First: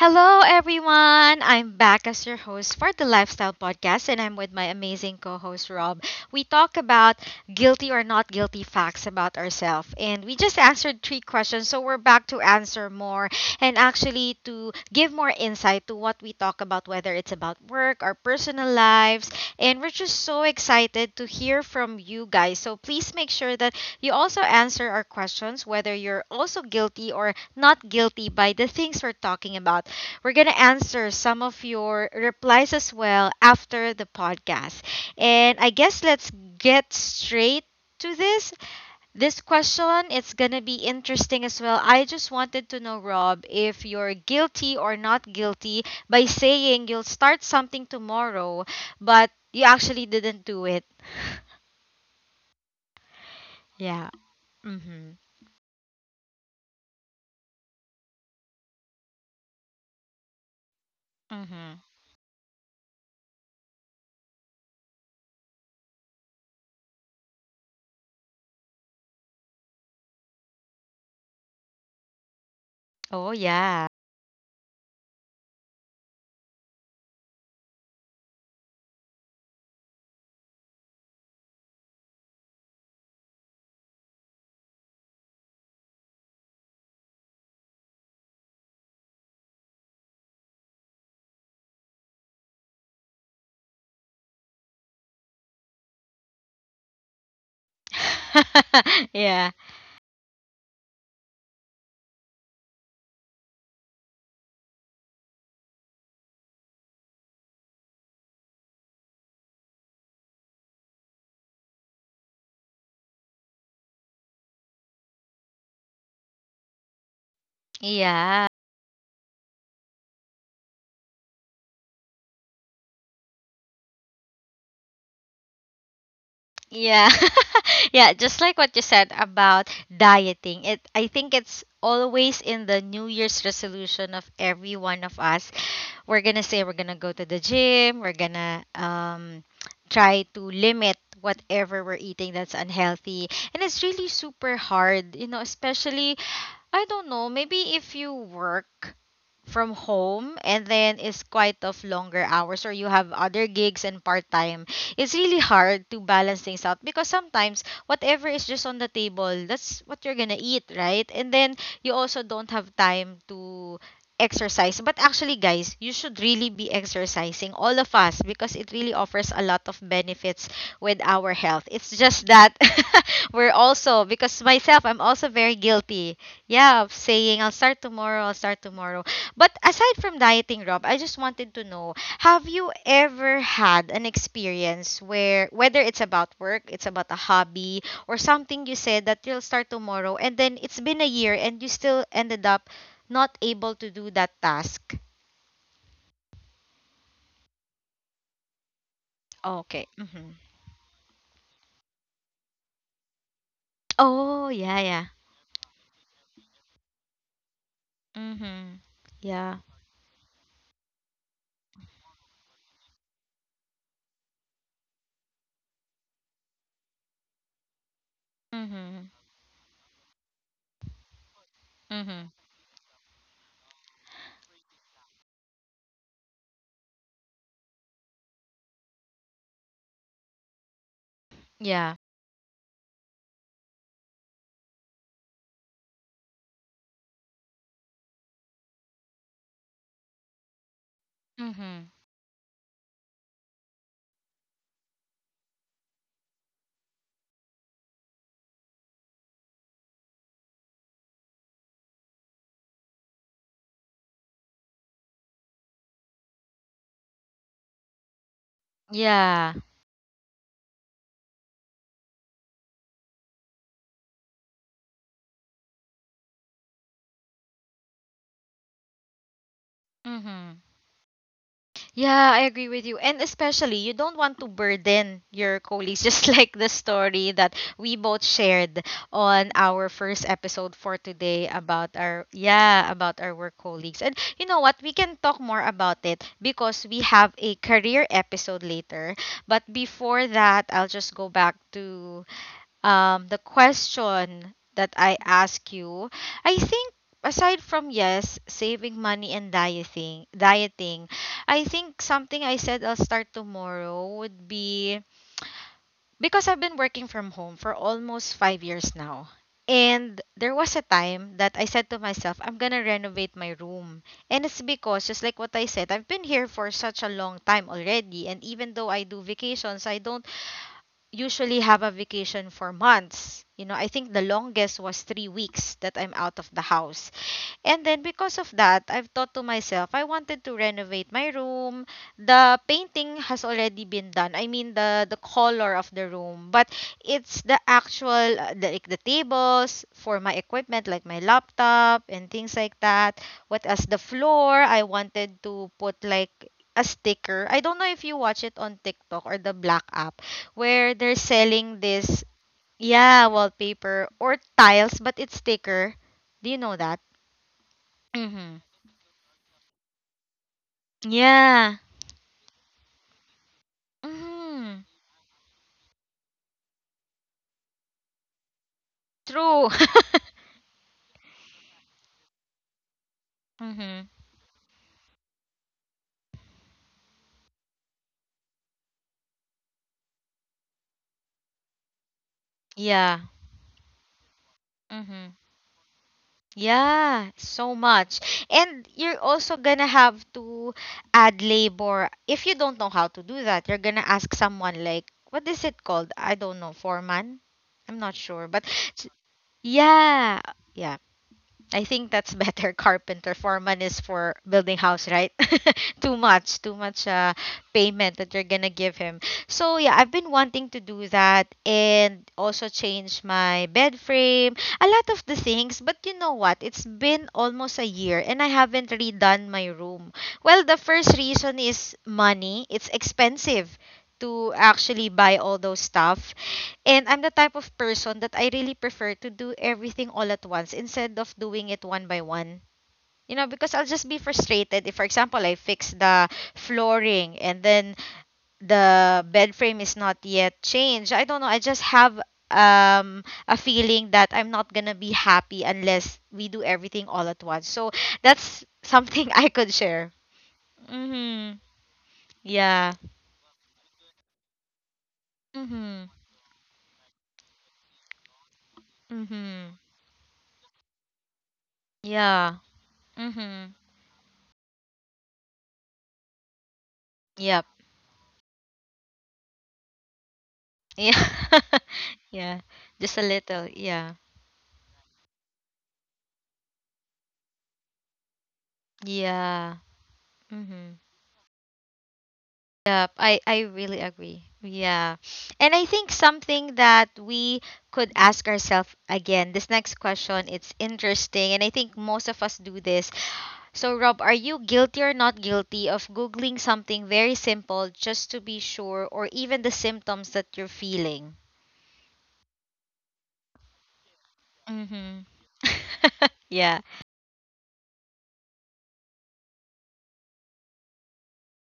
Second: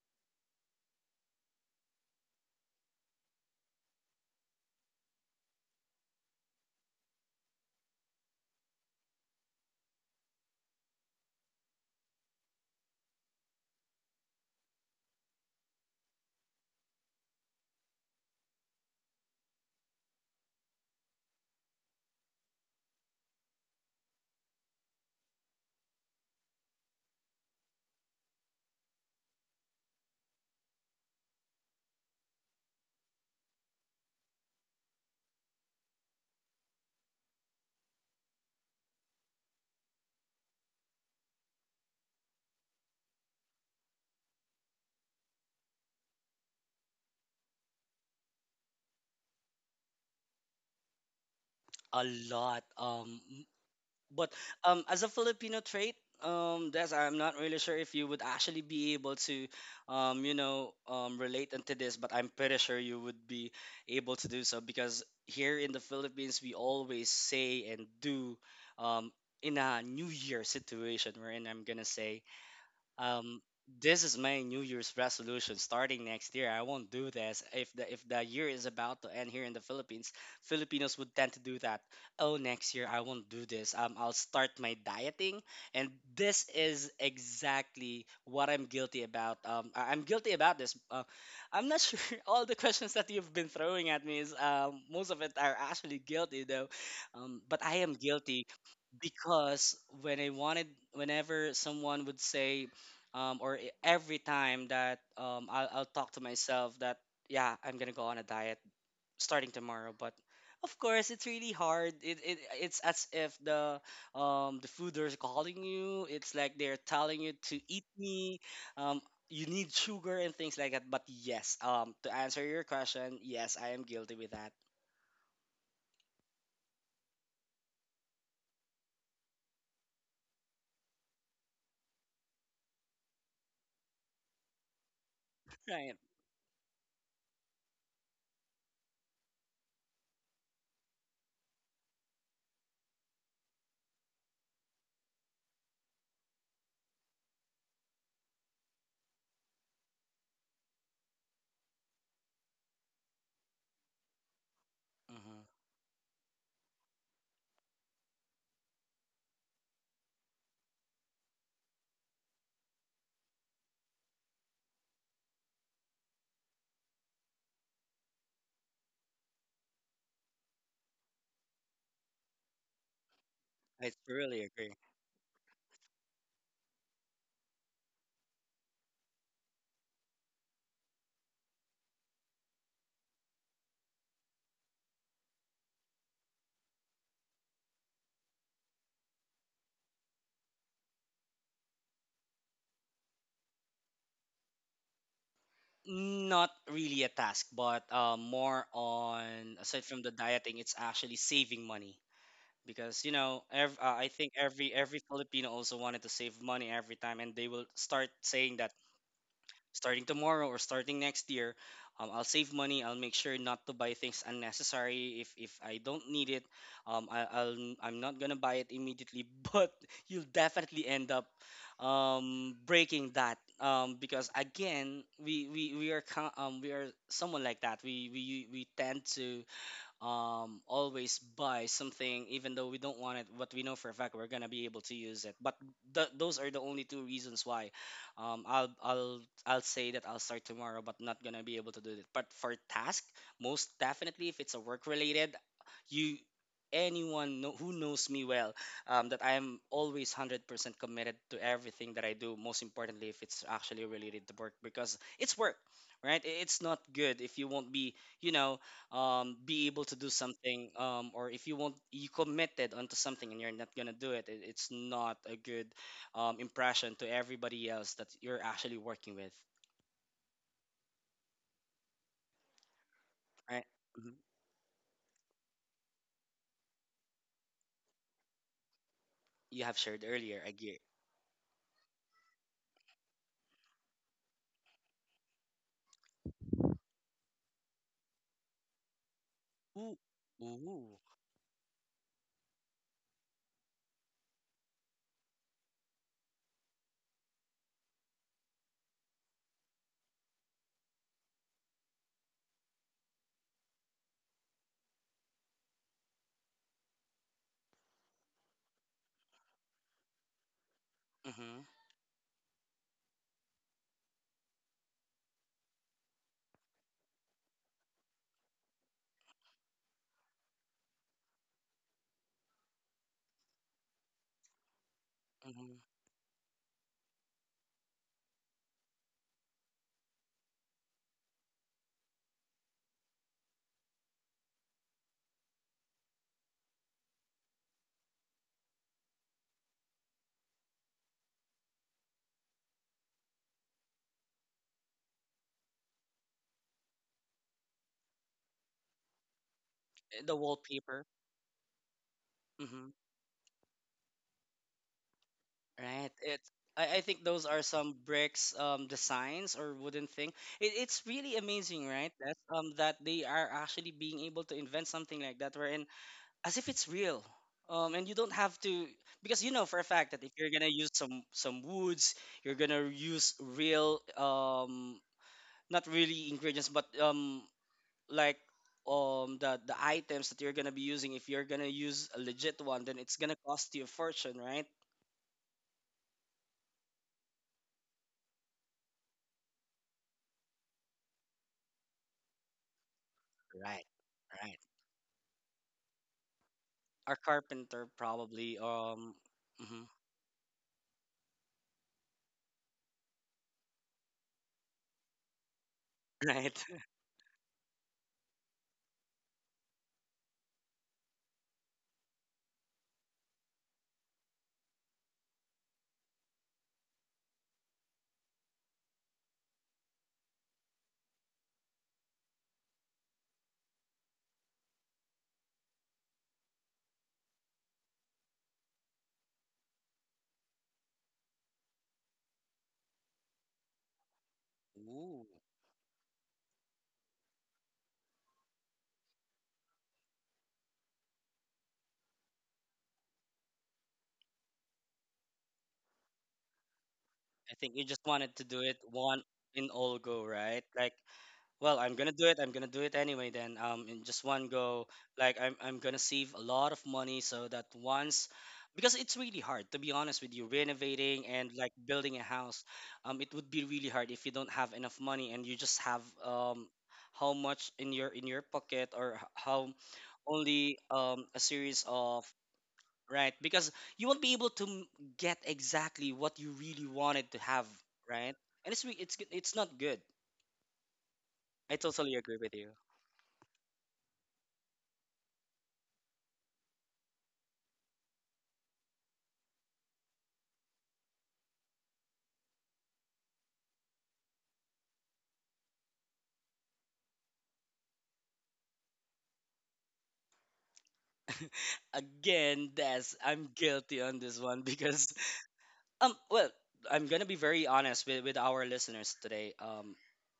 Hello, everyone. I'm back as your host for the Lifestyle Podcast, and I'm with my amazing co host, Rob. We talk about guilty or not guilty facts about ourselves, and we just answered three questions. So we're back to answer more and actually to give more insight to what we talk about, whether it's about work, our personal lives, and we're just so excited to hear from you guys. So please make sure that you also answer our questions whether you're also guilty or not guilty by the things we're talking about. We're going to answer some of your replies as well after the podcast. And I guess let's get straight to this. This question it's going to be interesting as well. I just wanted to know Rob if you're guilty or not guilty by saying you'll start something tomorrow but you actually didn't do it. A lot. Yeah. But Mhm. as a Filipino trait, that's I'm not really sure if you would actually be able to, Mhm. relate into this. But I'm pretty sure you would be able to do so because here in the Philippines, we always say and do, um, in a New Year situation wherein I'm gonna say, Oh yeah. um this is my new year's resolution. Starting next year I won't do this. If the year is about to end, here in the Philippines, Filipinos would tend to do that. Oh, next year I won't do this. I'll start my dieting. And this is exactly what I'm guilty about. I'm guilty about this. I'm not sure all the questions that you've been throwing at me is most of it are actually guilty though. But I am guilty yeah. because when I wanted, whenever someone would say, every time that I'll talk to myself that, yeah, I'm gonna go on a diet starting tomorrow, but of course it's really hard. It's as if the the food is calling you. It's like they're telling you to Yeah. eat me. Um, you need sugar and things like that. But yes, to answer your question, yes, I am guilty with that. Yeah. yeah, just like what you said about dieting. It I think it's always in the new year's resolution of every one of us. Right. We're going to say we're going to go to the gym, we're going to try to limit whatever we're eating that's unhealthy. And it's really super hard, especially I don't know, maybe if you work from home and then is quite of longer hours or you have other gigs and part time, it's Hmm. really hard to balance things out because sometimes whatever is just on the table that's what you're gonna eat, right? And then you also don't have time to exercise, but actually guys, you should really be exercising, all of us, because it really offers a lot of benefits with our health. It's just that we're I also, truly because agree. myself, I'm also very guilty, yeah, of saying I'll start tomorrow, I'll start tomorrow. But aside from dieting, Rob, I just wanted to know, have you ever had an experience where, whether it's about work, it's about a hobby, or something you said that you'll start tomorrow and then it's been a year and you still ended up not able to do that task? Not really a task, but more on, Okay. aside from the Mhm. dieting, it's actually saving money. Because you know, I think Oh, every yeah, every yeah. Filipino also wanted to save money every time, and they will start saying that Mhm. Yeah. starting tomorrow or starting next year, I'll save money. I'll make sure not to buy things unnecessary. If I don't need it, I'm not gonna buy it immediately Mhm. but you'll definitely end up Mhm. breaking that. Because again, we are someone like that. We tend to always buy something Yeah. even though we don't want it, but we know for a fact we're gonna be able to use it. But those are the only two reasons why um, I'll I'll I'll say that I'll start tomorrow, but not gonna be able to do it. But Mhm. for task, most definitely, if it's a work related, you who knows me well, that I am always 100% committed to everything that I do, most importantly, if it's actually related to work. Because it's work, right? It's not good if you won't be, you know, be able to do Yeah. something, or if you won't, you committed onto something and you're not gonna do it, it's not a good impression to everybody else that you're actually working with, Mhm. Yeah, I right? agree with you. Mhm. And especially, you don't want to burden your colleagues, just like the story that we both shared You have shared on our earlier, I first get. episode for today about our, yeah, about our work colleagues. And you know what? We can talk more about it because we have a career episode later. But before Ooh, that, I'll just go ooh, back to the question that I ask you. I think aside from, yes, saving money and dieting, dieting, I think something I said I'll start tomorrow would be because I've been working from home for almost 5 years now. And there was a time that mm-hmm, I said to myself, I'm gonna renovate my room. And it's because, just like what I said, I've been here for such a long time already. And even though I do vacations, I don't usually have a vacation for months. You know, I think the longest was three mm-hmm. weeks that I'm out of the house. And then because of that, I've thought to myself, I wanted to renovate my room. The painting has already been done. I mean the color of the room, but it's the actual like the tables for my equipment like my laptop and things like that. What else? The floor, I wanted to put like a sticker. I don't know if you watch it on TikTok or the The Black app wallpaper, where they're selling mm-hmm, this, yeah, wallpaper or tiles but it's right? It. sticker. I think Do you those know are that? some bricks Mhm. designs or wooden thing. It, it's really amazing, right? That's Yeah. That they are actually being able to invent something like that, Mhm. wherein as if it's real. And you don't have to, because you know for a fact that if True. you're gonna use some woods, you're gonna use real mhm. Not really ingredients but like the items that you're gonna be using. If you're gonna use a legit one, then it's gonna Yeah. cost you a fortune, right? Mhm. Yeah, so much. And you're also gonna have to add labor. If you don't know how to do that, you're Right, gonna ask right. someone like what is it called? I don't know, Our foreman. carpenter I'm not sure, probably. Mhm, yeah. Yeah, I think that's better. Carpenter foreman is for building house, right? Right. Too much payment that you're gonna give him. So yeah, I've been wanting to do that and also change my bed frame, a lot of the things. But you know what? It's been almost a year and I haven't redone my room. Well, the first reason is money. It's expensive to actually buy all those stuff, and I'm the type of person that I really prefer to do everything all at once instead of doing it one by one. You know, because I'll just be frustrated if, for example, Ooh, I fix the flooring and then the bed frame is not yet changed. I don't know. I just have um a feeling that I'm not gonna be happy unless we do everything all at once. So I think you just that's wanted to do something it I could one share. in all go, right? Like, Mhm. well, I'm gonna do Yeah. it. I'm gonna do it anyway then. In just one go. Mhm. Like I'm gonna save a lot of money so that once, Mhm. because it's really hard to be honest with you, renovating and Yeah. like building a house. Mhm. It would be really hard if you don't have enough money and you just have Yep. How much in your pocket, or how Yeah. only a yeah. series Just a of, little. Yeah. right? Because you won't be able to get exactly what you really wanted to have, right? Yeah. And it's re- it's g- Mm-hmm. it's not good. Yep. I I, totally I agree with really you. agree. Yeah. And I think something that we could ask ourselves again, this next question, it's interesting. And I think most of us do this. So, Rob, are you guilty or not guilty of Googling something very simple just to be sure, or even the symptoms that you're feeling? Again, that's I'm Mm-hmm. guilty on this one because yeah. um, well, I'm gonna be very honest with our listeners today.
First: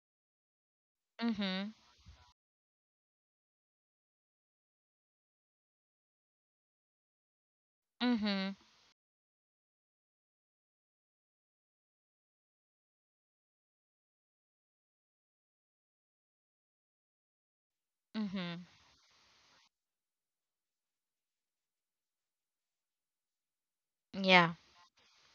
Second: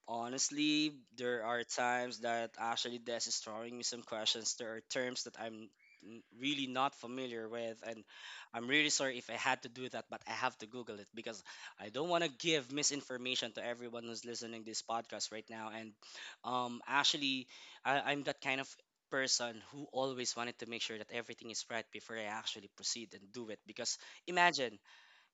Honestly, there are Mm-hmm. times that actually Des is throwing me some questions. There are terms that I'm really not familiar with, and Mm-hmm. I'm really sorry if I had to do that, but I have to Google it because I don't want to give misinformation to everyone who's listening this podcast right now. And actually, I'm that Mm-hmm. kind of person who always wanted to make sure that everything is right before I actually proceed and do it, because Yeah. imagine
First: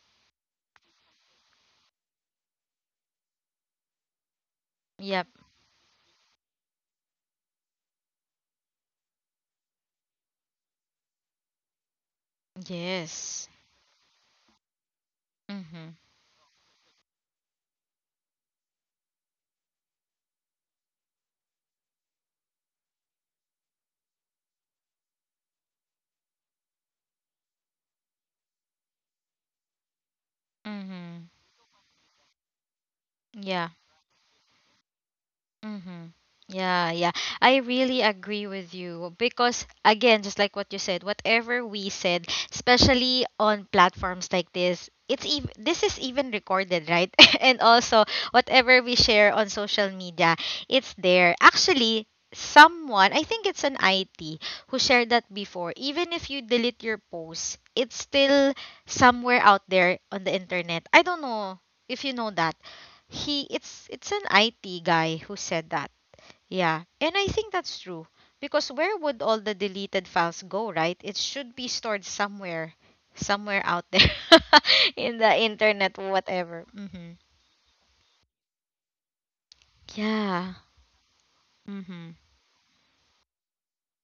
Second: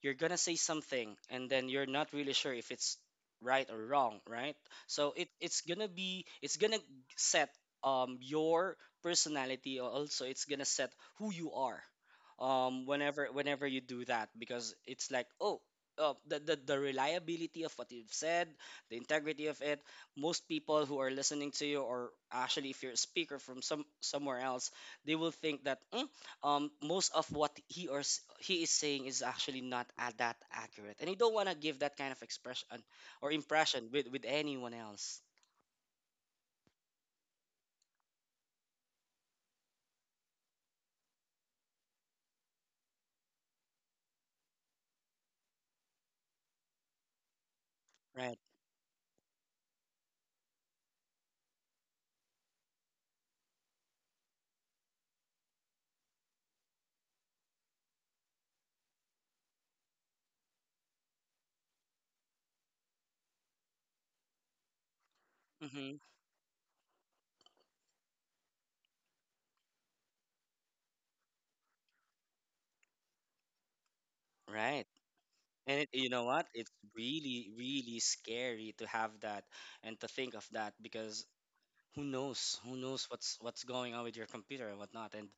you're gonna say something and then you're not really sure if it's right or wrong, right? So Yep. it's gonna set your personality, or also it's gonna set who you are Yes. whenever you do that. Because it's like, oh, Mhm. The reliability of what you've said, the integrity of it. Most people who are listening to you, or actually if you're a speaker from somewhere else, they will think that "Mm, most of what he or he is saying is actually not that accurate, and you Mhm. don't want to give that kind of expression or Yeah. impression with anyone else, Mm-hmm. Yeah, yeah. I really agree with you because, again, just like what you said, whatever we said, especially on platforms like this, it's even, this is even recorded, right? right? and also, whatever we share on social media, it's there. Actually, someone, I think it's an IT, who shared that before. Even if you delete your post, it's still somewhere out there on the internet. I don't know if you know that he it's an Hmm. IT guy who said that. Yeah. And I think that's true because where would all the deleted files go, right? It should be stored somewhere, Right. somewhere out there And it, you know what, in it's the internet really, really whatever. Mhm. scary to have that and to think of that because Yeah. who knows Mhm. what's going on with your computer and whatnot. And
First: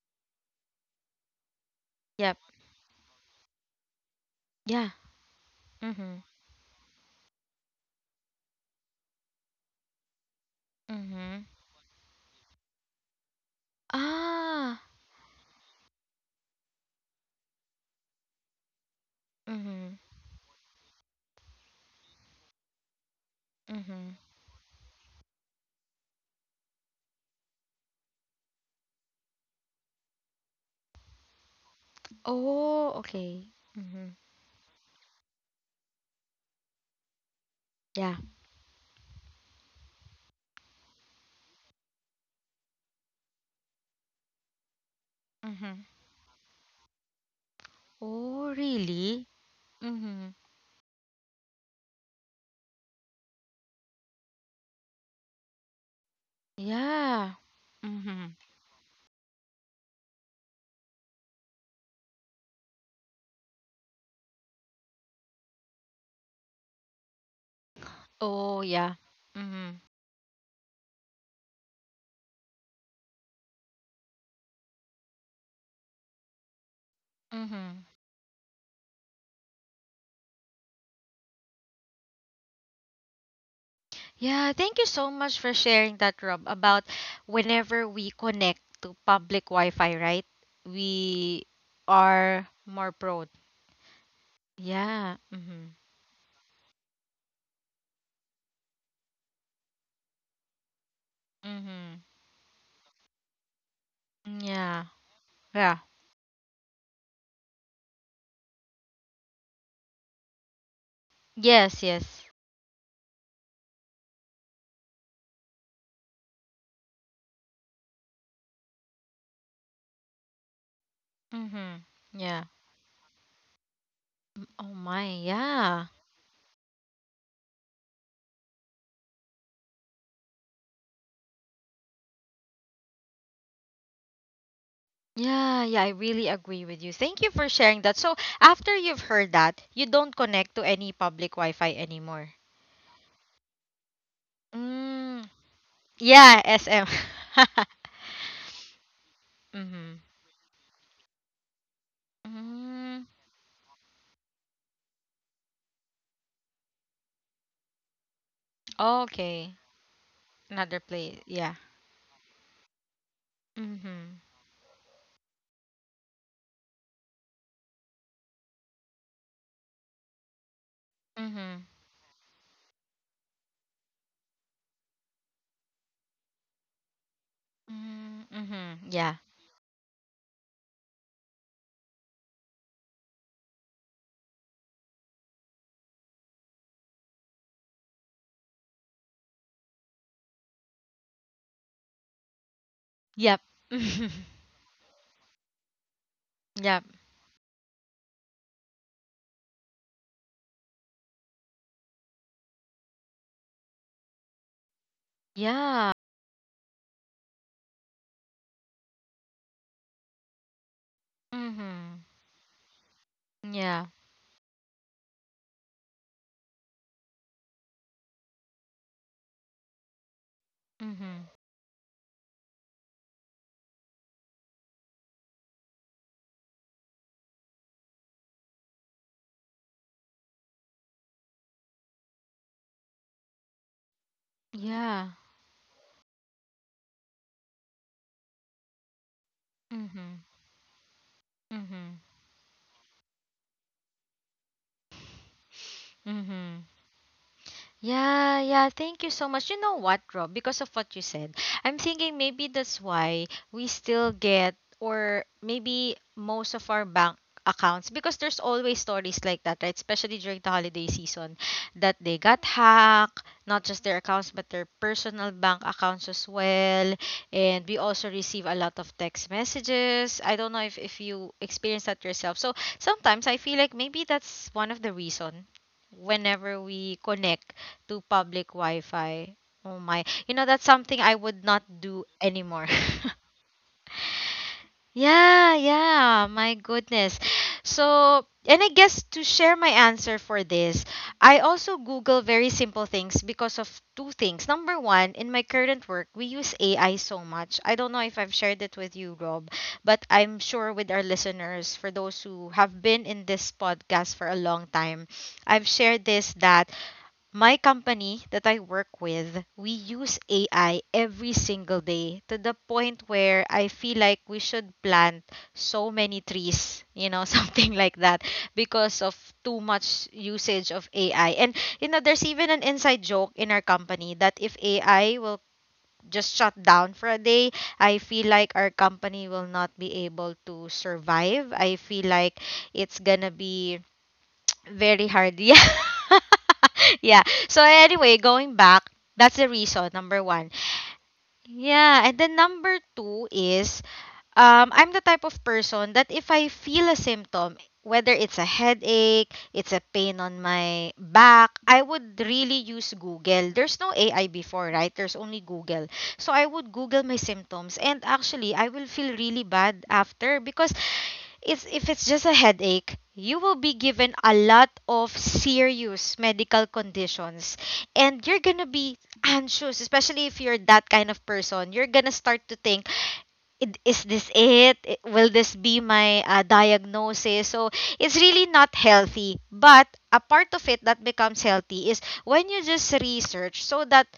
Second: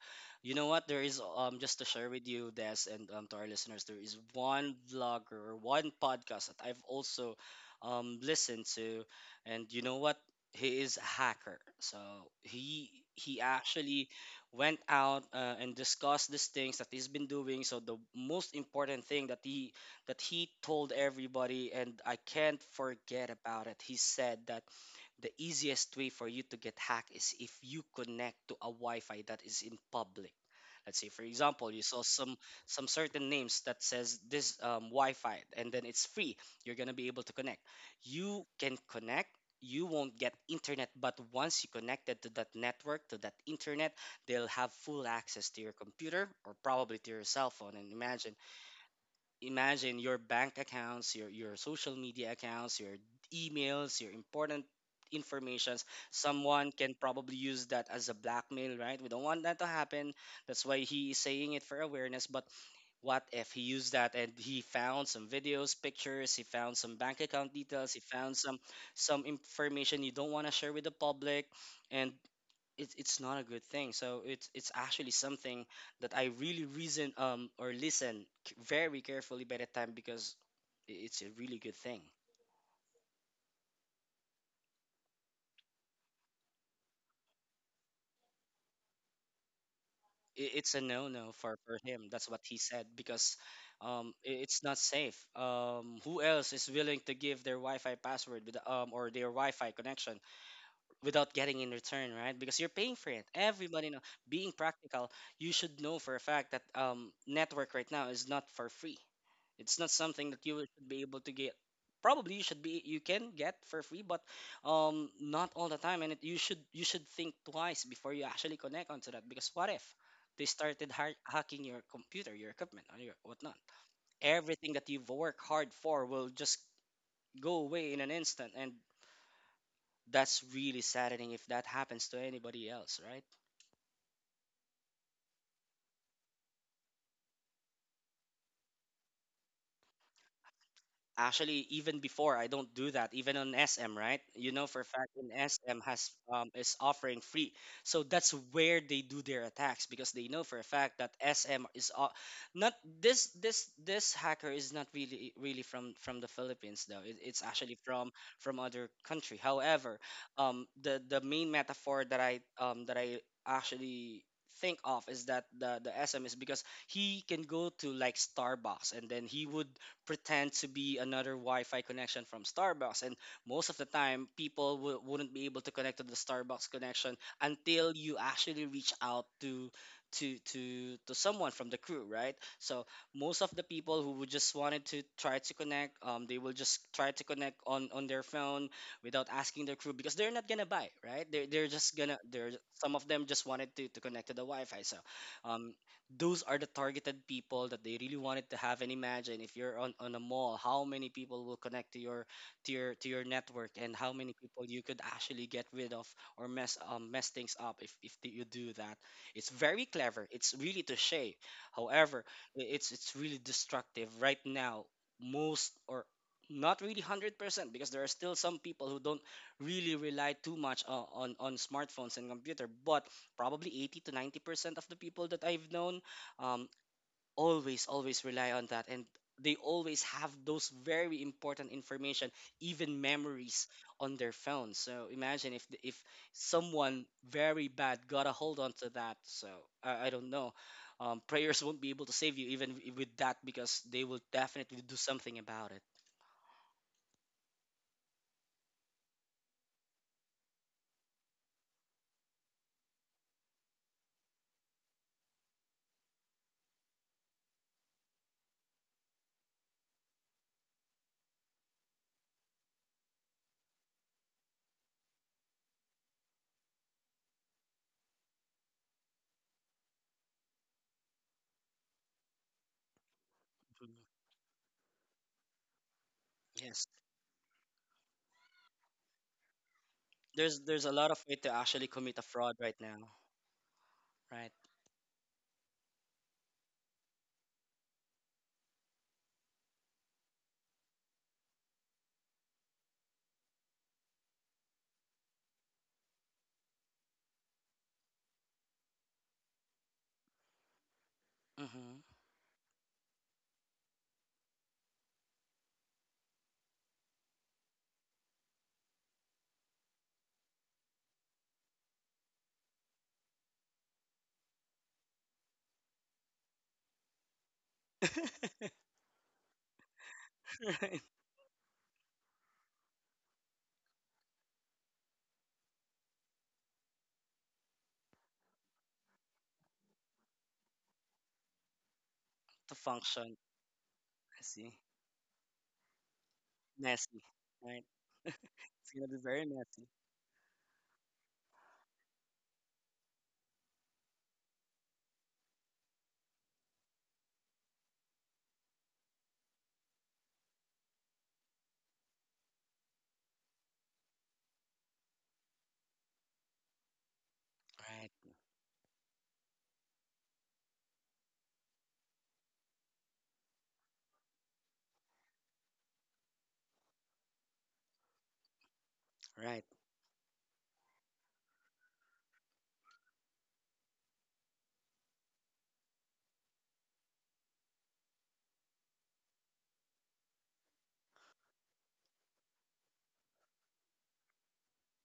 you know what, there is just to share with Yep. you, Des, and to our listeners, there is one Yeah. vlogger or one Mhm. podcast that I've also listened to. And you know what, he is a Mhm. hacker. So he actually Ah. went out, and discussed these things that he's been doing. So the most important thing that he Mhm. that he told everybody, and I can't forget about it, he Mhm. said that the easiest way for you to get hacked is if you connect to a Wi-Fi that is in public. Let's say, for example, you saw Oh, some okay. certain names that Mhm. says this Wi-Fi, and then it's free. You're gonna be able to connect. Yeah. You can connect. You won't get internet, but once you connected to that network, to that internet, they'll have full access Mhm. to your computer or probably to your cell phone. And Oh, imagine really? imagine Mhm. your bank accounts, your social media accounts, your emails, your important informations. Someone can Yeah. probably use that Mhm. as a blackmail, right? We don't want that to happen. That's why he is saying it for awareness. But what if he used that and he found some videos, pictures, he found some bank account details, he Oh, found yeah. Some Mhm. information you don't want to share with the public, and it's not a good thing. So it's actually something that I really reason Mhm. Or listen very carefully by the time, because it's a really good thing. Yeah, thank you so much for sharing that, Rob, about whenever we connect to public Wi-Fi, right? It's a We no no for, for are him. That's more what he prone. said, because Yeah. it's not Mhm. safe. Who else is willing to give their Wi-Fi password with or their Wi-Fi connection Mhm. without getting in return, right? Because you're paying for it. Everybody know. Yeah. Being Yeah. practical, you should know for a fact that network right now is not for free. It's not something that you should Yes, be able yes. to get. Probably you should be you can get for free, but not all the time. And it, you should think twice before you actually connect onto that. Because what if they Mhm. started Yeah. hacking your computer, your equipment, or your whatnot? Oh my, yeah. Everything that you've worked hard for will just go away in an instant, and that's really saddening if that happens to anybody else, right? Yeah, yeah, I really agree with you. Thank you for sharing that. So, after you've heard that, you don't connect to any public Wi-Fi anymore. Actually, even before I don't do that, even on Mm. SM, right? You know for a Yeah, fact in SM. SM has is offering free, so that's mm-hmm. where they do their attacks because they know for a fact that SM Mm-hmm. is o- not this this hacker is not really, really from the Philippines though. It, it's actually Okay. from other country. Another place. However, Yeah. The main metaphor that I um Mm-hmm. that I actually think of is that the SM is, because he can go to like Starbucks and then he would Mm-hmm. pretend to be another Wi-Fi connection from Starbucks, and most of the time, people wouldn't be able to connect to the Starbucks Mm-hmm. connection Mm-hmm. Yeah. until you actually reach out to to someone from the crew, right? So most of the people who would just wanted to try to connect, they will just try to connect on their phone without asking their crew because they're not gonna buy, right? They're just Yep. gonna they're Mm-hmm. some of them just wanted to connect to the Wi-Fi, so. Yep. Um, those are the targeted people that they really wanted to have, and imagine if you're on a mall how many people will connect to your network, and how many Yeah. people you could actually get rid of or mess things up if you do that. It's very clever, it's Mm-hmm. really to shape. However, Yeah. It's really destructive right now, most, or not really 100%, because there are still some people who don't Mm-hmm. really rely too much on smartphones and computer, but probably 80 to 90% of the people that I've known, um, always rely on that, and they always have those very important information, even memories, Yeah. on their phone. So imagine if if someone very bad got a hold Mm-hmm. onto that. So I don't know, Mm-hmm. Prayers won't be able to save you even with that, because they will definitely do something Mm-hmm. about it. Yeah, yeah. Thank you so much. You know what, Rob? Because of what you said, I'm thinking maybe that's why we still get, or maybe most of our bank accounts, because there's always stories like that, right? Especially during the holiday season, that they got hacked, not just their accounts, but their personal bank accounts as well. And we also receive a lot of text messages. I don't know if you experience that yourself. So sometimes I Mhm. feel like maybe that's one of the reason Yes. whenever we connect to public Wi-Fi. Oh my. there's You know, there's a that's lot of way something to I actually would commit a not fraud do right now, anymore. right? Yeah, yeah, my goodness. So, and I guess to share my answer for this, I also Google very simple things because of two things. Number one, in my current work, we use AI so much. I don't know if I've Mm-hmm. shared it with you, Rob, but I'm sure with our listeners, for those who have been in this podcast for a long time, I've shared this that my company that I work with, we use AI every single day, to the point where I feel like we should plant so many trees, you know, something like that, Right. because of too much usage of AI. And, you know, there's even an inside joke in our company that if AI will just shut down for a day, I feel like our company will not be able to To function. survive. I feel like I see. it's gonna be very hard. Messy. Yeah. Right. yeah. It's gonna be So very anyway, messy. going back, that's the reason, number one. Yeah, and then number two is, I'm the type of person that if I feel a symptom, whether it's a headache, it's a pain on my back, I would really use Google. There's no AI before, right? There's only Google. Right, So I would Google my symptoms and actually I will feel really bad after because it's, if it's just a headache, you will be given a lot of serious medical conditions right. and you're gonna be anxious, especially if you're that kind of person. You're gonna start to think, is this it? Will this be my diagnosis? So it's really not healthy. But a part of it that becomes healthy is when you just research so that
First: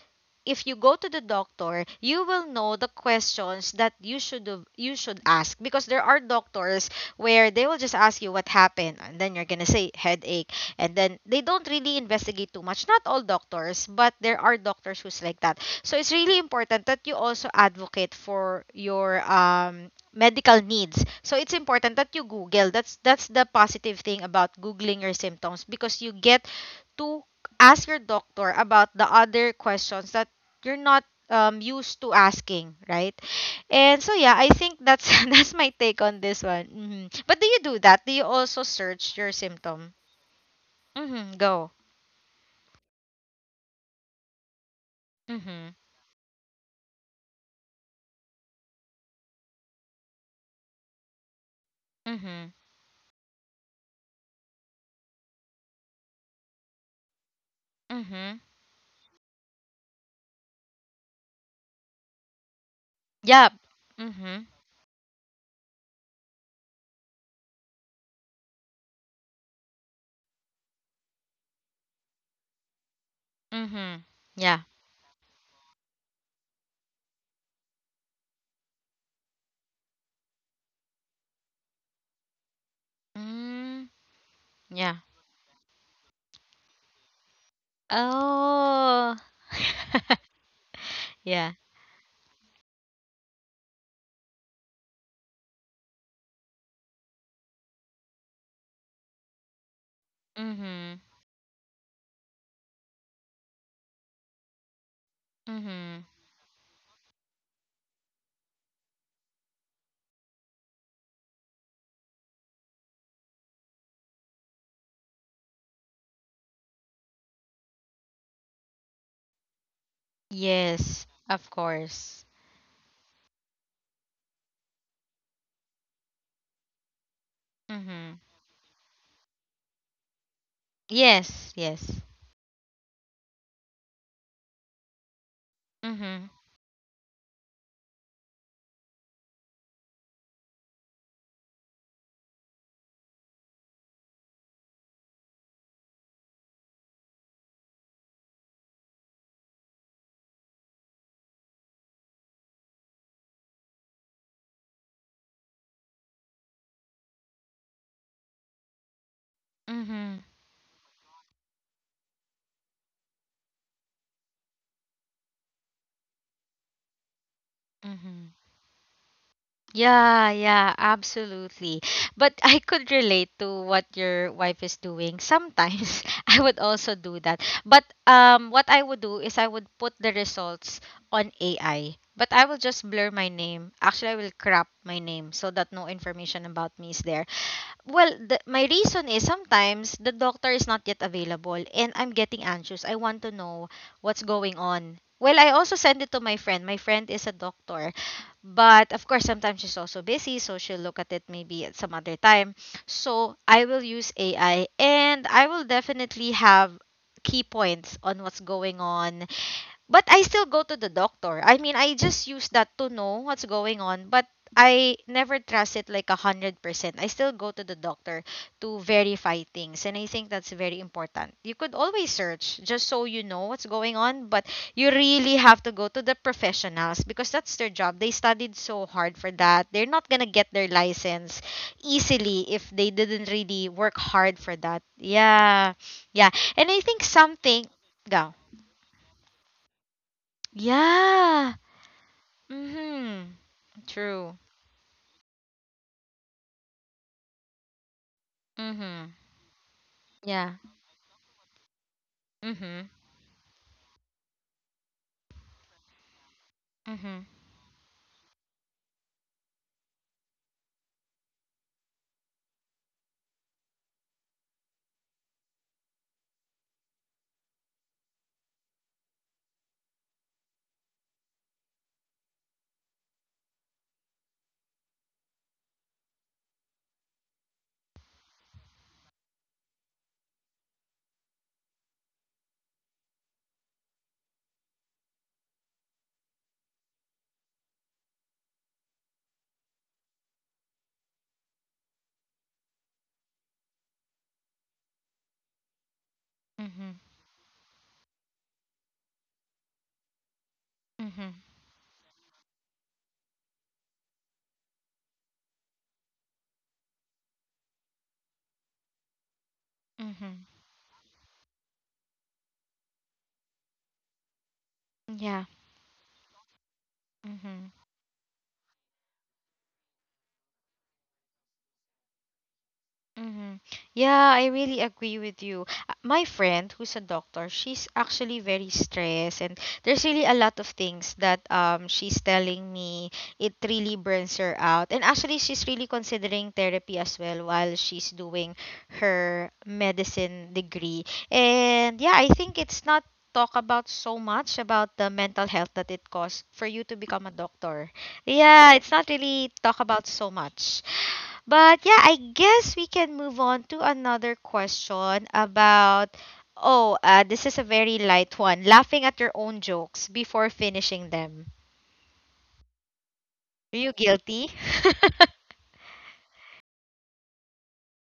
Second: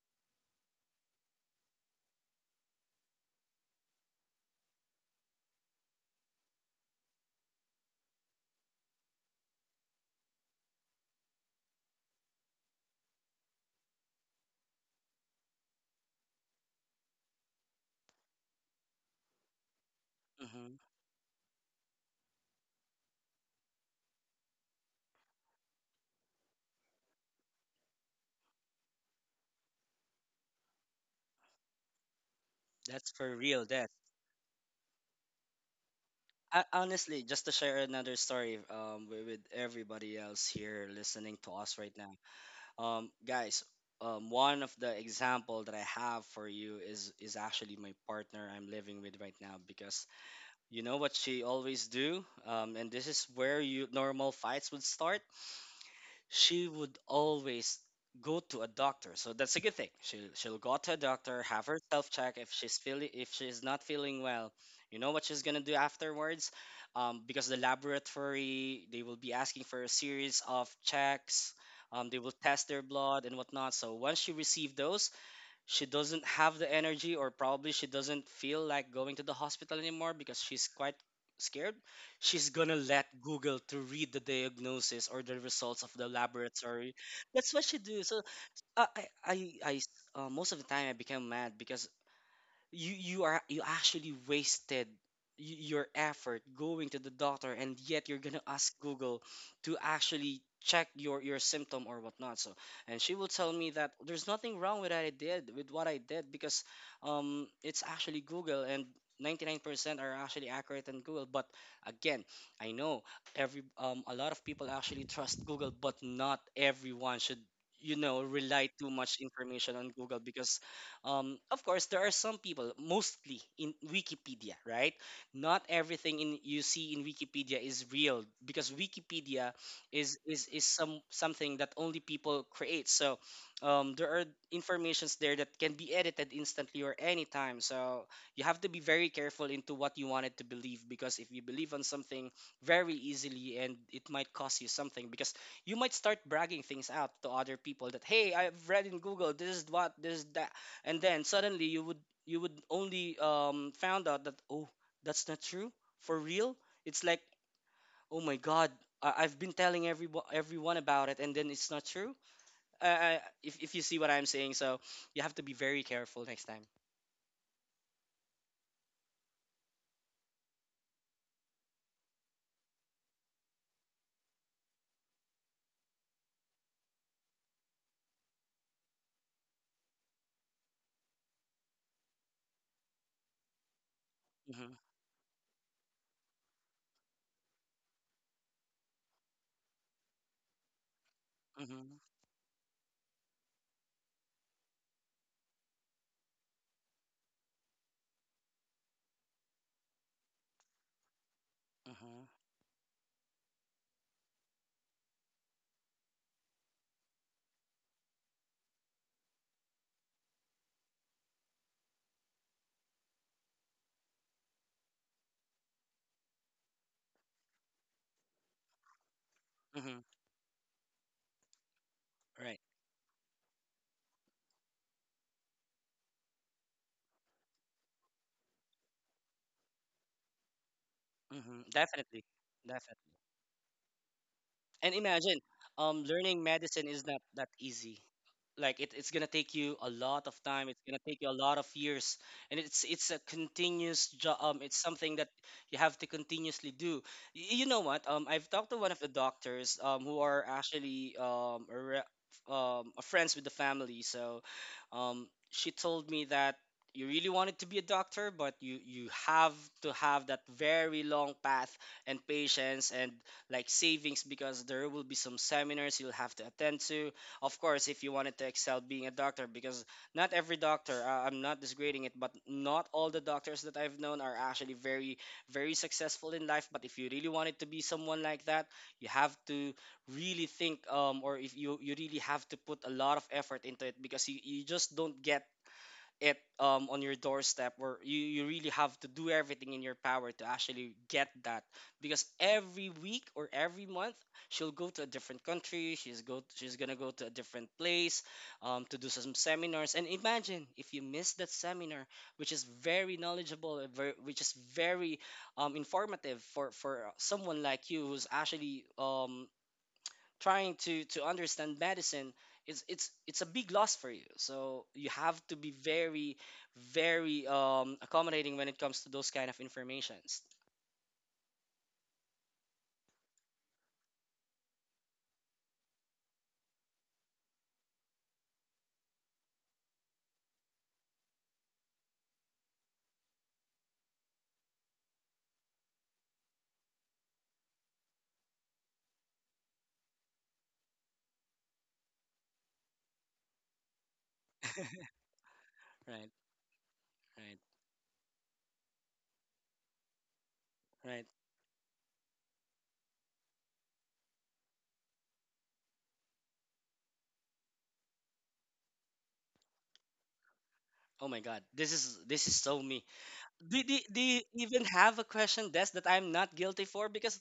if you go to the doctor, you will know the questions that you you should ask because there are doctors where they will just ask you what happened and then you're gonna say headache and then they don't really investigate too much. Not all doctors, but there are doctors who's like that. So it's really important that you also advocate for your medical needs. So Hmm. it's important that you Google. That's the positive thing about googling your symptoms because you get to ask your doctor about the other questions that you're not used to asking, right? That's for real. And That so yeah, I think that's that's my take on this I, one. Hmm. honestly, just But to do you share do another that? Do you story, also search with your symptom? everybody else here listening to Mm-hmm. us right Go. now, guys, one of the Mm-hmm. example that I have for you is actually my partner I'm living with right now. Because you know what she Mm-hmm. always do, and this is where you normal fights would start. Mm-hmm. She would always go to a doctor. So that's a good thing. She'll go to a doctor, have Yeah. herself check if Mm-hmm. she's feeling, if she's not feeling well. You know what she's gonna do afterwards, because the laboratory they will be asking for a series of checks. They Mhm. will test their Yeah. blood and whatnot. So once she received those, she doesn't have the energy, or probably she doesn't feel like going to the hospital anymore because she's quite scared. Mm. She's gonna let Yeah. google to read the diagnosis or the results of the laboratory. Oh. That's what she do. So uh, i i i Yeah. s- most of the time I became mad because you are, you actually wasted your effort going to the doctor, and yet you're gonna ask google Mhm. to actually check your symptom or whatnot. So, and she will tell me that there's Mhm. nothing wrong with that. I did with what I did because it's actually google, and 99% are actually accurate in google. But again, I know every a lot of people actually trust google, but not everyone should, you know, rely too much Yes, information on of google. Because course. Of course, there are some people, mostly in Wikipedia, right? Not everything in you Mhm. see in Wikipedia is real, because Wikipedia is Yes, is yes. is some something that only people create. So there are Mhm. informations there that can be edited instantly or anytime. So you have to be very careful into what you wanted to believe, because if you believe on something very easily and it might cost you something. Because you might start bragging things out to other people that hey, I've read in Google this is what, this is that, and then suddenly you would, you would only found out that oh, that's not true, for real. It's like, oh my god, I- Mhm. i've been telling everyone about it and then it's not true. If you see what I'm saying. So you have to be very careful next time. Mhm. Yeah, yeah, absolutely. But I could relate to what your wife is doing. Sometimes I would also do that. But what I would do is I would put the results on AI. But I will just blur my name. Actually, I will crop my Mm-hmm, name so that no information about me is there. Well, my reason is sometimes the doctor is not yet available and I'm mm-hmm, getting anxious. I want to know what's going on. Well, I also send it to my friend. My friend is a doctor. But of course, sometimes she's also busy, so she'll look at it maybe at some other time. mm-hmm, So I will use AI and I will definitely have key points on what's going on, but I still go to the doctor. I mean, I just use that to know what's going on, but I never trust it like 100%. I still go to the doctor to verify things, and I think mm-hmm. that's very important. You could always search just Right. so you know what's going on, but you really have to go to the professionals because that's their job. They studied so hard for that. They're not gonna get their license Mm-hmm. easily Definitely. if they didn't Definitely. really work hard for that. And imagine, Yeah, yeah, and learning I think medicine is not something. that easy. Go. Like it's gonna take you a lot of time, it's gonna take you Yeah. a lot of years, and it's Mm-hmm. a continuous True. job. It's something that you have to continuously do. You know what? I've talked to Mm-hmm. one of the doctors, who Yeah. are actually Mm-hmm. A friends with the family. So, she told me that you Mm-hmm. really wanted to be a doctor, but you have to have that very long path and patience and like savings, because there will be some seminars you'll have to attend to. Of course, if you wanted to excel being a doctor. Because not every doctor, I'm not disgrading it, but not all the doctors that I've known are actually very, very successful in life. But if you really wanted to be someone like that, you have to really think or if you really have to put a lot of effort into it. Because you just don't get it on your doorstep where you really have to do everything in your power to actually get that. Because every week or every month, she'll go to a different country, she's Mm-hmm. gonna go to a different place to do some seminars. And imagine if you Mm-hmm. miss that seminar, which is very knowledgeable and which is very informative for someone like you who's actually Mm-hmm. trying to understand medicine. It's a big loss for you. So you Yeah. have to be very, very Mm-hmm. Accommodating when it comes to those kind of informations. Mm-hmm. Yeah, I really agree with you. My friend who's a doctor, she's actually very stressed and there's really a lot of things that she's telling me it really burns her out. And actually she's really considering therapy as well while she's doing her medicine degree. And yeah, I think it's not talk about so much about the mental health that it costs for you to Right. become a doctor. Right. Yeah, it's not really talk about so much. Right. But yeah, I guess we can move on to another question about oh, this is a very light one. Laughing at your own jokes before finishing them. Oh my god, this is so me. Are you do, guilty? do, do you even have a question, Des, that I'm not guilty for? Because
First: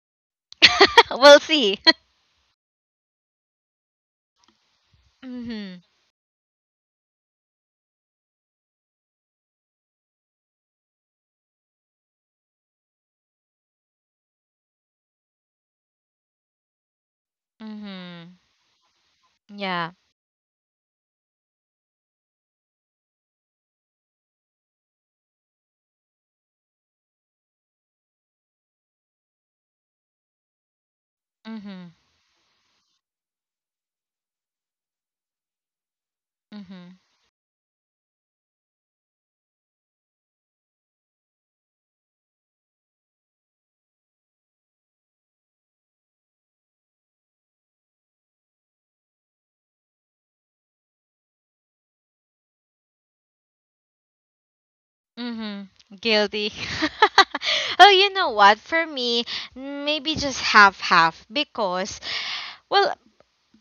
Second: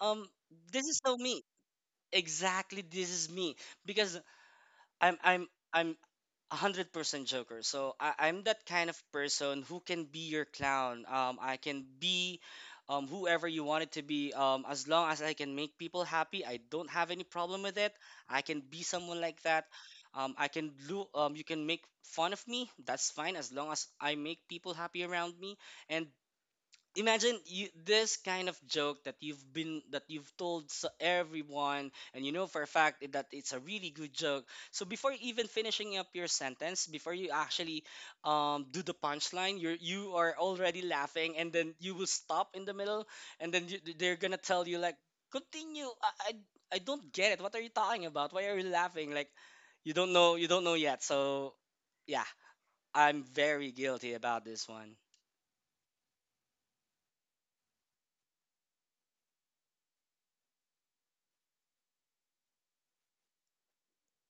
um, this is so We'll me, see. exactly, this is me. Because I'm I'm Mhm. I'm 100% joker. So I, I'm that kind of person who can be your clown. I can be whoever you want it to be. As long as I can make people happy, I don't have any problem with it. I Mhm. can be someone like that. Yeah. I can do. You can make fun of me, that's fine, as long as I make people happy around me. And imagine you this kind of joke that you've been that you've told everyone, Mhm. and you know for a fact that it's a really good joke. So before even finishing up your sentence, before you Mhm. actually do the punchline, you are already laughing, and then you will stop in the middle, and then they're gonna tell you like, continue. I don't get it, what are you talking about, why are you laughing? Like you don't know, you don't know yet. So yeah, I'm very guilty about this one. Mhm. Guilty. Oh, you know what? For me, maybe just half half because well,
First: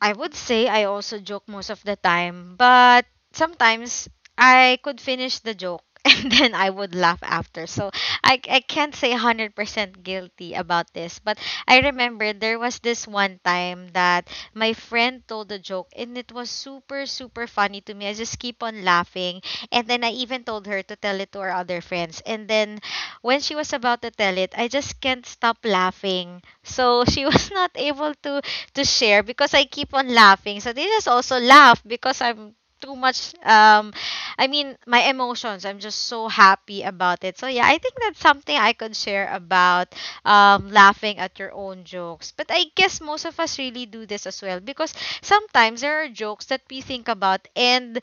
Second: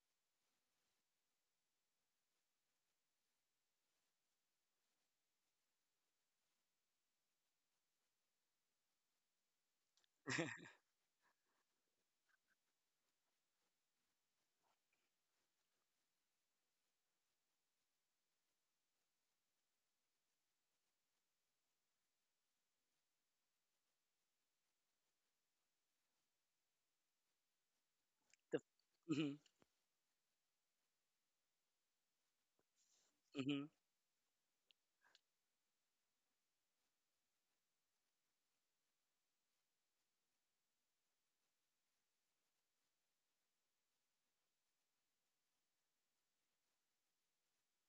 I would say I also joke most of the time, but sometimes I could finish the joke and then I would laugh after. So I can't say 100% guilty about this, but I remember there was this one time that my friend told a joke and it was super, super funny to me. I just keep on laughing. And then I even told her to tell it to our other friends. And then when she was about to tell it, I just can't stop laughing. So she was not able The- to Mhm, share because I keep on laughing. So they just also laugh because I'm too much mhm. um I mean my emotions. I'm just so happy about it. So yeah, I think that's something I could share about laughing at your own jokes. But I guess most of us really do this as well because sometimes there are jokes that we think about and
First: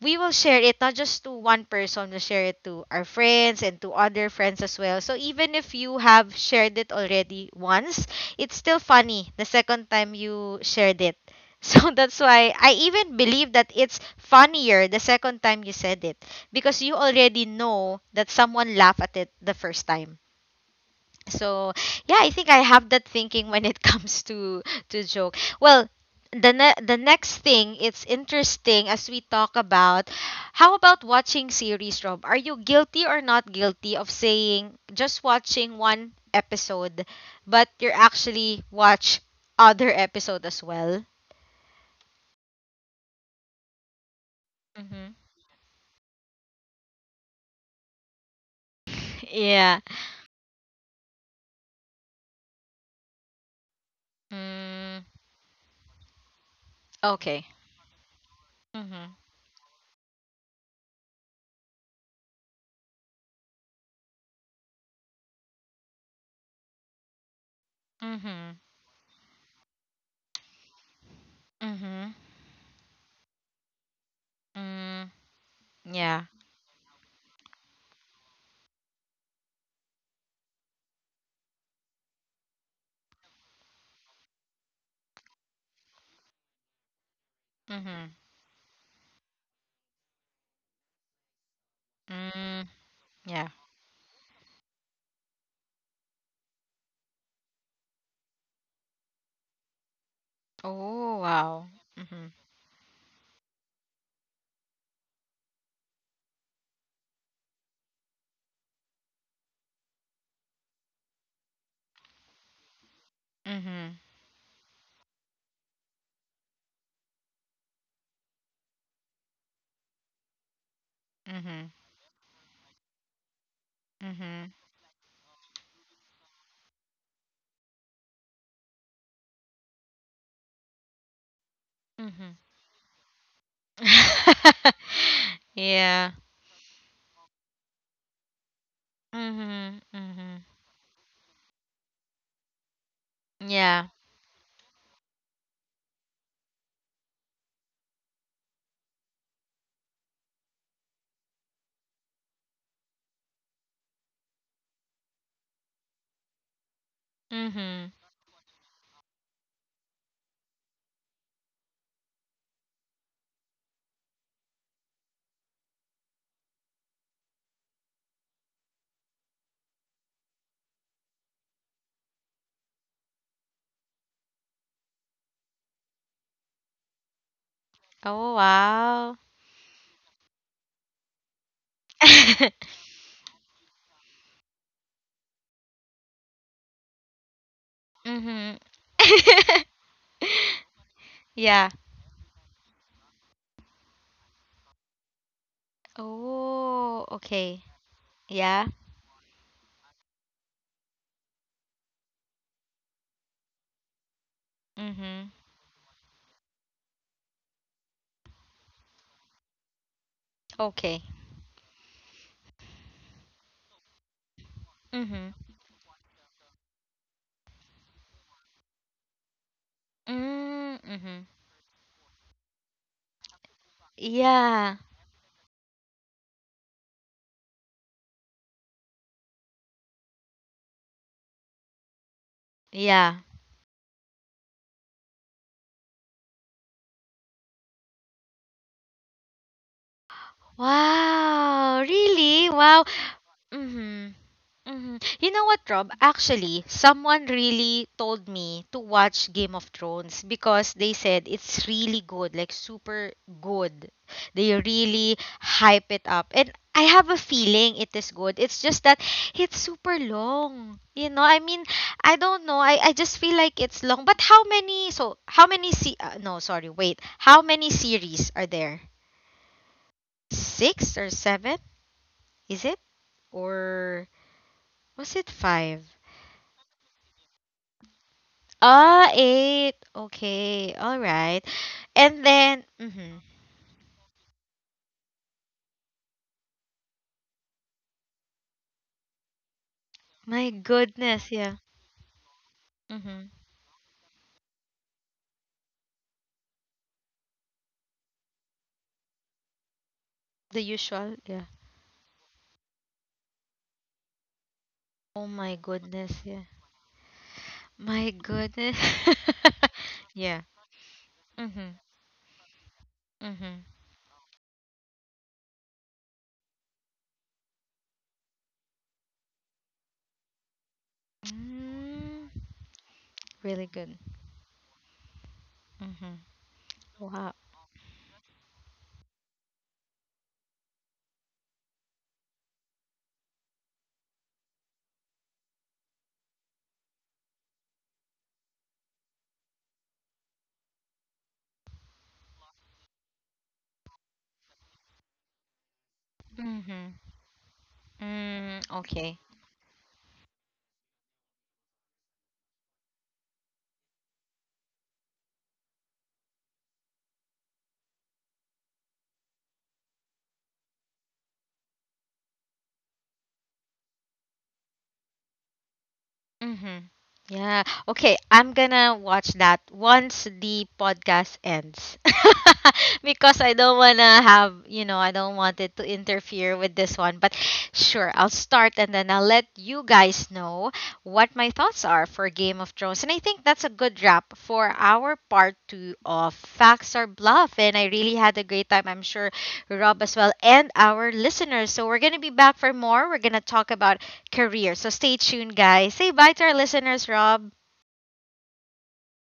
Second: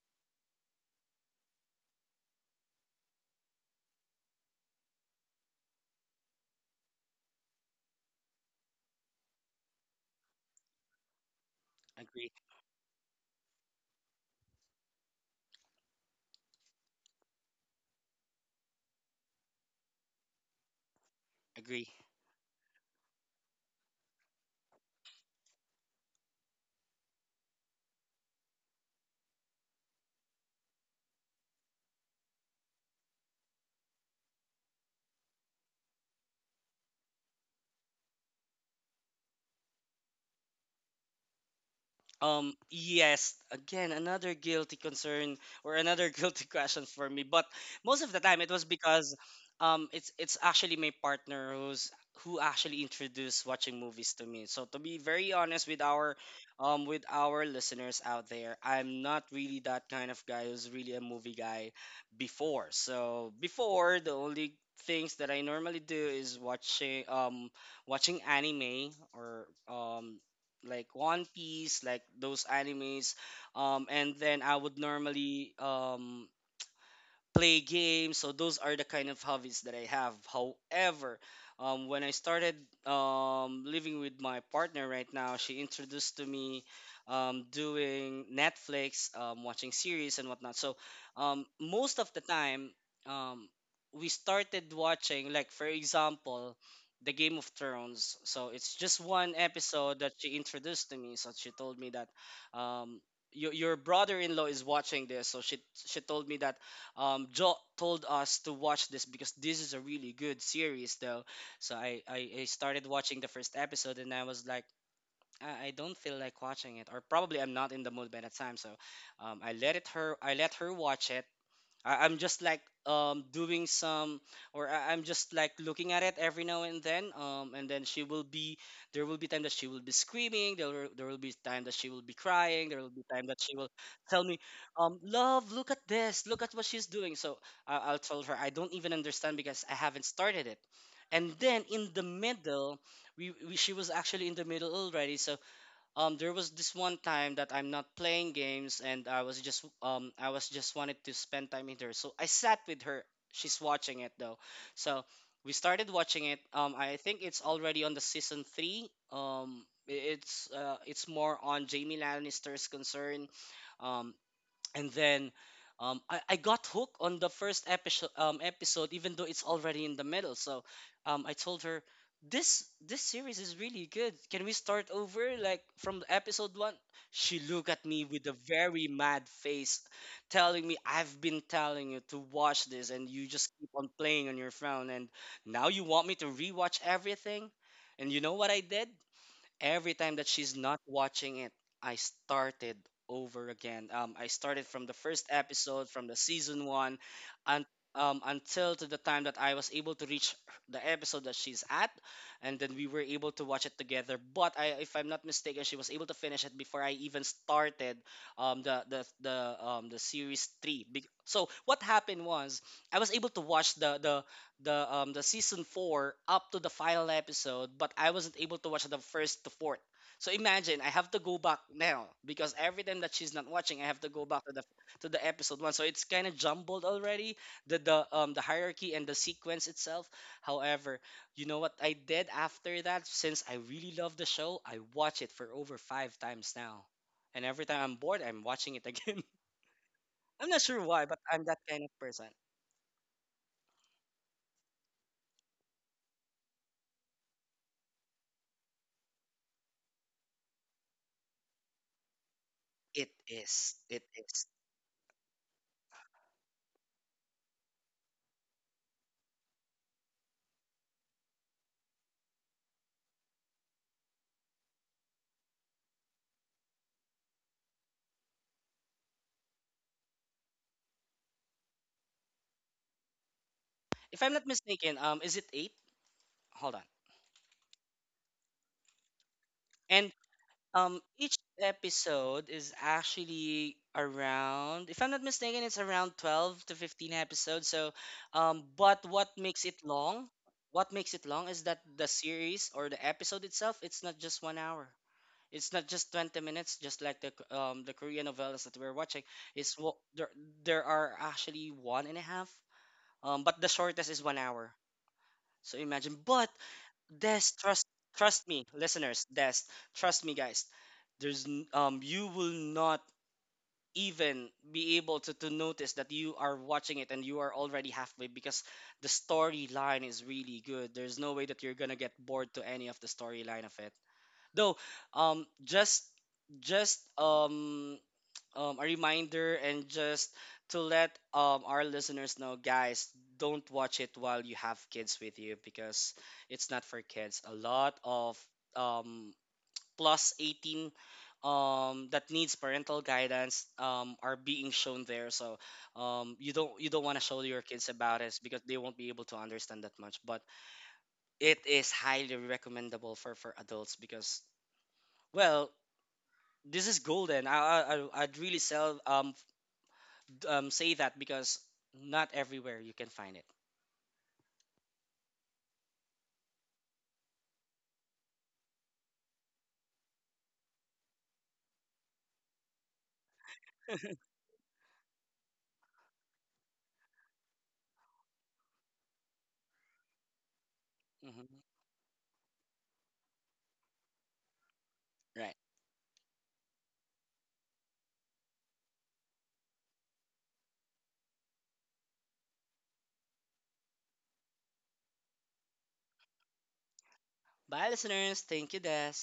we will share it not just to one person, we'll share it to our friends and to other friends as well. So even if you have shared it already once, it's still funny the second time you shared it. So Agree, that's why I even believe that it's funnier the second time you said it because you already know that someone laughed at it the first time so agree. yeah I think I have that thinking when it comes to joke well the next thing it's interesting as we talk about how about watching series, Rob, are you guilty or not guilty of saying just watching one episode but you're actually watch other episode as well? Yes, again, another guilty Mm-hmm. concern or another guilty question for me. But most of the time, it was because Yeah. It's actually my partner who actually introduced watching movies to me. So Mm, to be very honest with okay. our listeners out there, Mm-hmm. I'm not really that kind of guy who's really a movie guy before. So before, the only things that I normally do is watching Mm-hmm. watching anime or like One Mm-hmm. Piece, like those animes. And then I Mm, would normally yeah. Play games. So those are the kind of hobbies that I have. However, when I started living with my partner right now, she introduced to me Mm-hmm. doing Netflix, watching series and whatnot. So Mm, most of the time, yeah. um, we started watching, like for example, the Game of Thrones. So it's just one episode that she Oh, introduced wow. to me. So she Mhm. told me that um, your brother-in-law is watching this. So she told me that Joe told us to watch this because this is a really good series, though. So I started Mhm. watching the first episode and I was like, I don't feel like watching it, or probably I'm not in the mood by that time. So I let Mhm. her watch it. I'm just like Mhm. doing some, or I'm just like looking at it every now and then, and then she will be, there will be time that she will be screaming, there will Mhm. be time that she will be crying, there will be time that she will tell me Yeah. Love, look at this, look at what she's doing. So I'll tell her I don't Mhm. even understand Mhm. because I haven't started it. And then in the middle, Yeah. We she was actually in the middle already. So there was this one time that I'm not playing games and I was just wanted to spend time with her. So I sat with her. She's watching it though. So we started watching it. I think Mhm. it's already on the season 3. It's more on Jamie Lannister's concern. Um and then I got hooked on the first episode even though it's already in the middle. I told her, this series is really good. Can we start over like from the episode one? She looked at me Oh, with a very wow. mad face, telling me, I've been telling you to watch this and you just keep on playing on your phone, and now you want me to rewatch everything. And you know what I did? Mhm. Every time that she's not watching it, I Yeah. started over again. I started from the first episode, from the season one, and Oh, okay. until to the time Yeah. that I was able to reach the episode that she's at, and then we were able to watch it together. But I, if I'm not mistaken, Mhm. she was able to finish it before I even started the series three. Be- Okay. So what happened was I was able to watch the the Mhm. season four up to the final episode, but I wasn't able to watch the first to fourth. So Mm, imagine, I mhm. have to go back now because every time that she's not watching, I have to go Yeah. back to the episode one. So it's kind of jumbled already, the the hierarchy and the sequence itself. However, you know what I did Yeah. after that? Since I really love the show, I watch it for over five times now, and every time I'm bored, I'm watching it again. I'm not Wow, sure why, but I'm really? that Wow. kind of person. Mm-hmm. Mm-hmm. You know what, Rob? Actually, someone really told me to watch Game of Thrones because they said it's really good, like super It good. is. They It is. really hype it up. And I have a feeling it is good. It's just that it's super long. You know, I mean, I don't know. I just feel like it's long. But how many, so how many, se- no, sorry, wait. How many series are there? Six or seven? Is it? Or was If it I'm not five? mistaken, is it eight? Hold on. Ah, eight. Okay, all And right. And each then, mhm. episode is actually around, if I'm not mistaken, it's around 12 to 15 episodes. So, but what My makes it goodness, long? yeah. What makes it long is that the Hmm. series or the episode itself, it's not just 1 hour. It's not just 20 minutes, just like the the Korean novellas that we're watching. The It's wo- usual, there yeah. there are actually one and a half. But the shortest is one Oh my hour. goodness, yeah. So imagine, but My Des, trust goodness. trust me, listeners. Des, Yeah. trust me, guys. Mm-hmm. You will Mm-hmm. not even be able to notice that you are watching it and you are already halfway, because the storyline is really good. There's no way that Mm, you're gonna get bored to any of the really good. storyline of it. Though, um, Mm-hmm. just Wow. just a reminder, and just to let our listeners know, guys, don't watch it while you have kids with you because it's not for kids. A lot of um, plus 18 that needs parental guidance are being shown there. So you don't Mm-hmm. you don't want to show your kids about it Mm, because they won't okay. be able to understand that much. But it is highly recommendable for adults because, well, this is golden. I'd really sell say that because not everywhere you can find it. Mm-hmm. Yeah. Okay, I'm gonna watch that once the podcast ends. Because I don't wanna have, you know, I don't want it to interfere with this one. But sure, I'll start and then I'll let you guys know what my Hmm. thoughts are for Game of Thrones. And I think that's a good wrap for our Right. part two of Facts or Bluff. And I really had a great time. I'm sure Rob as well and our listeners. So we're gonna be back for more. We're gonna talk about career. So stay tuned, guys. Say bye to our listeners, Rob. Bye, listeners. Thank you, Des.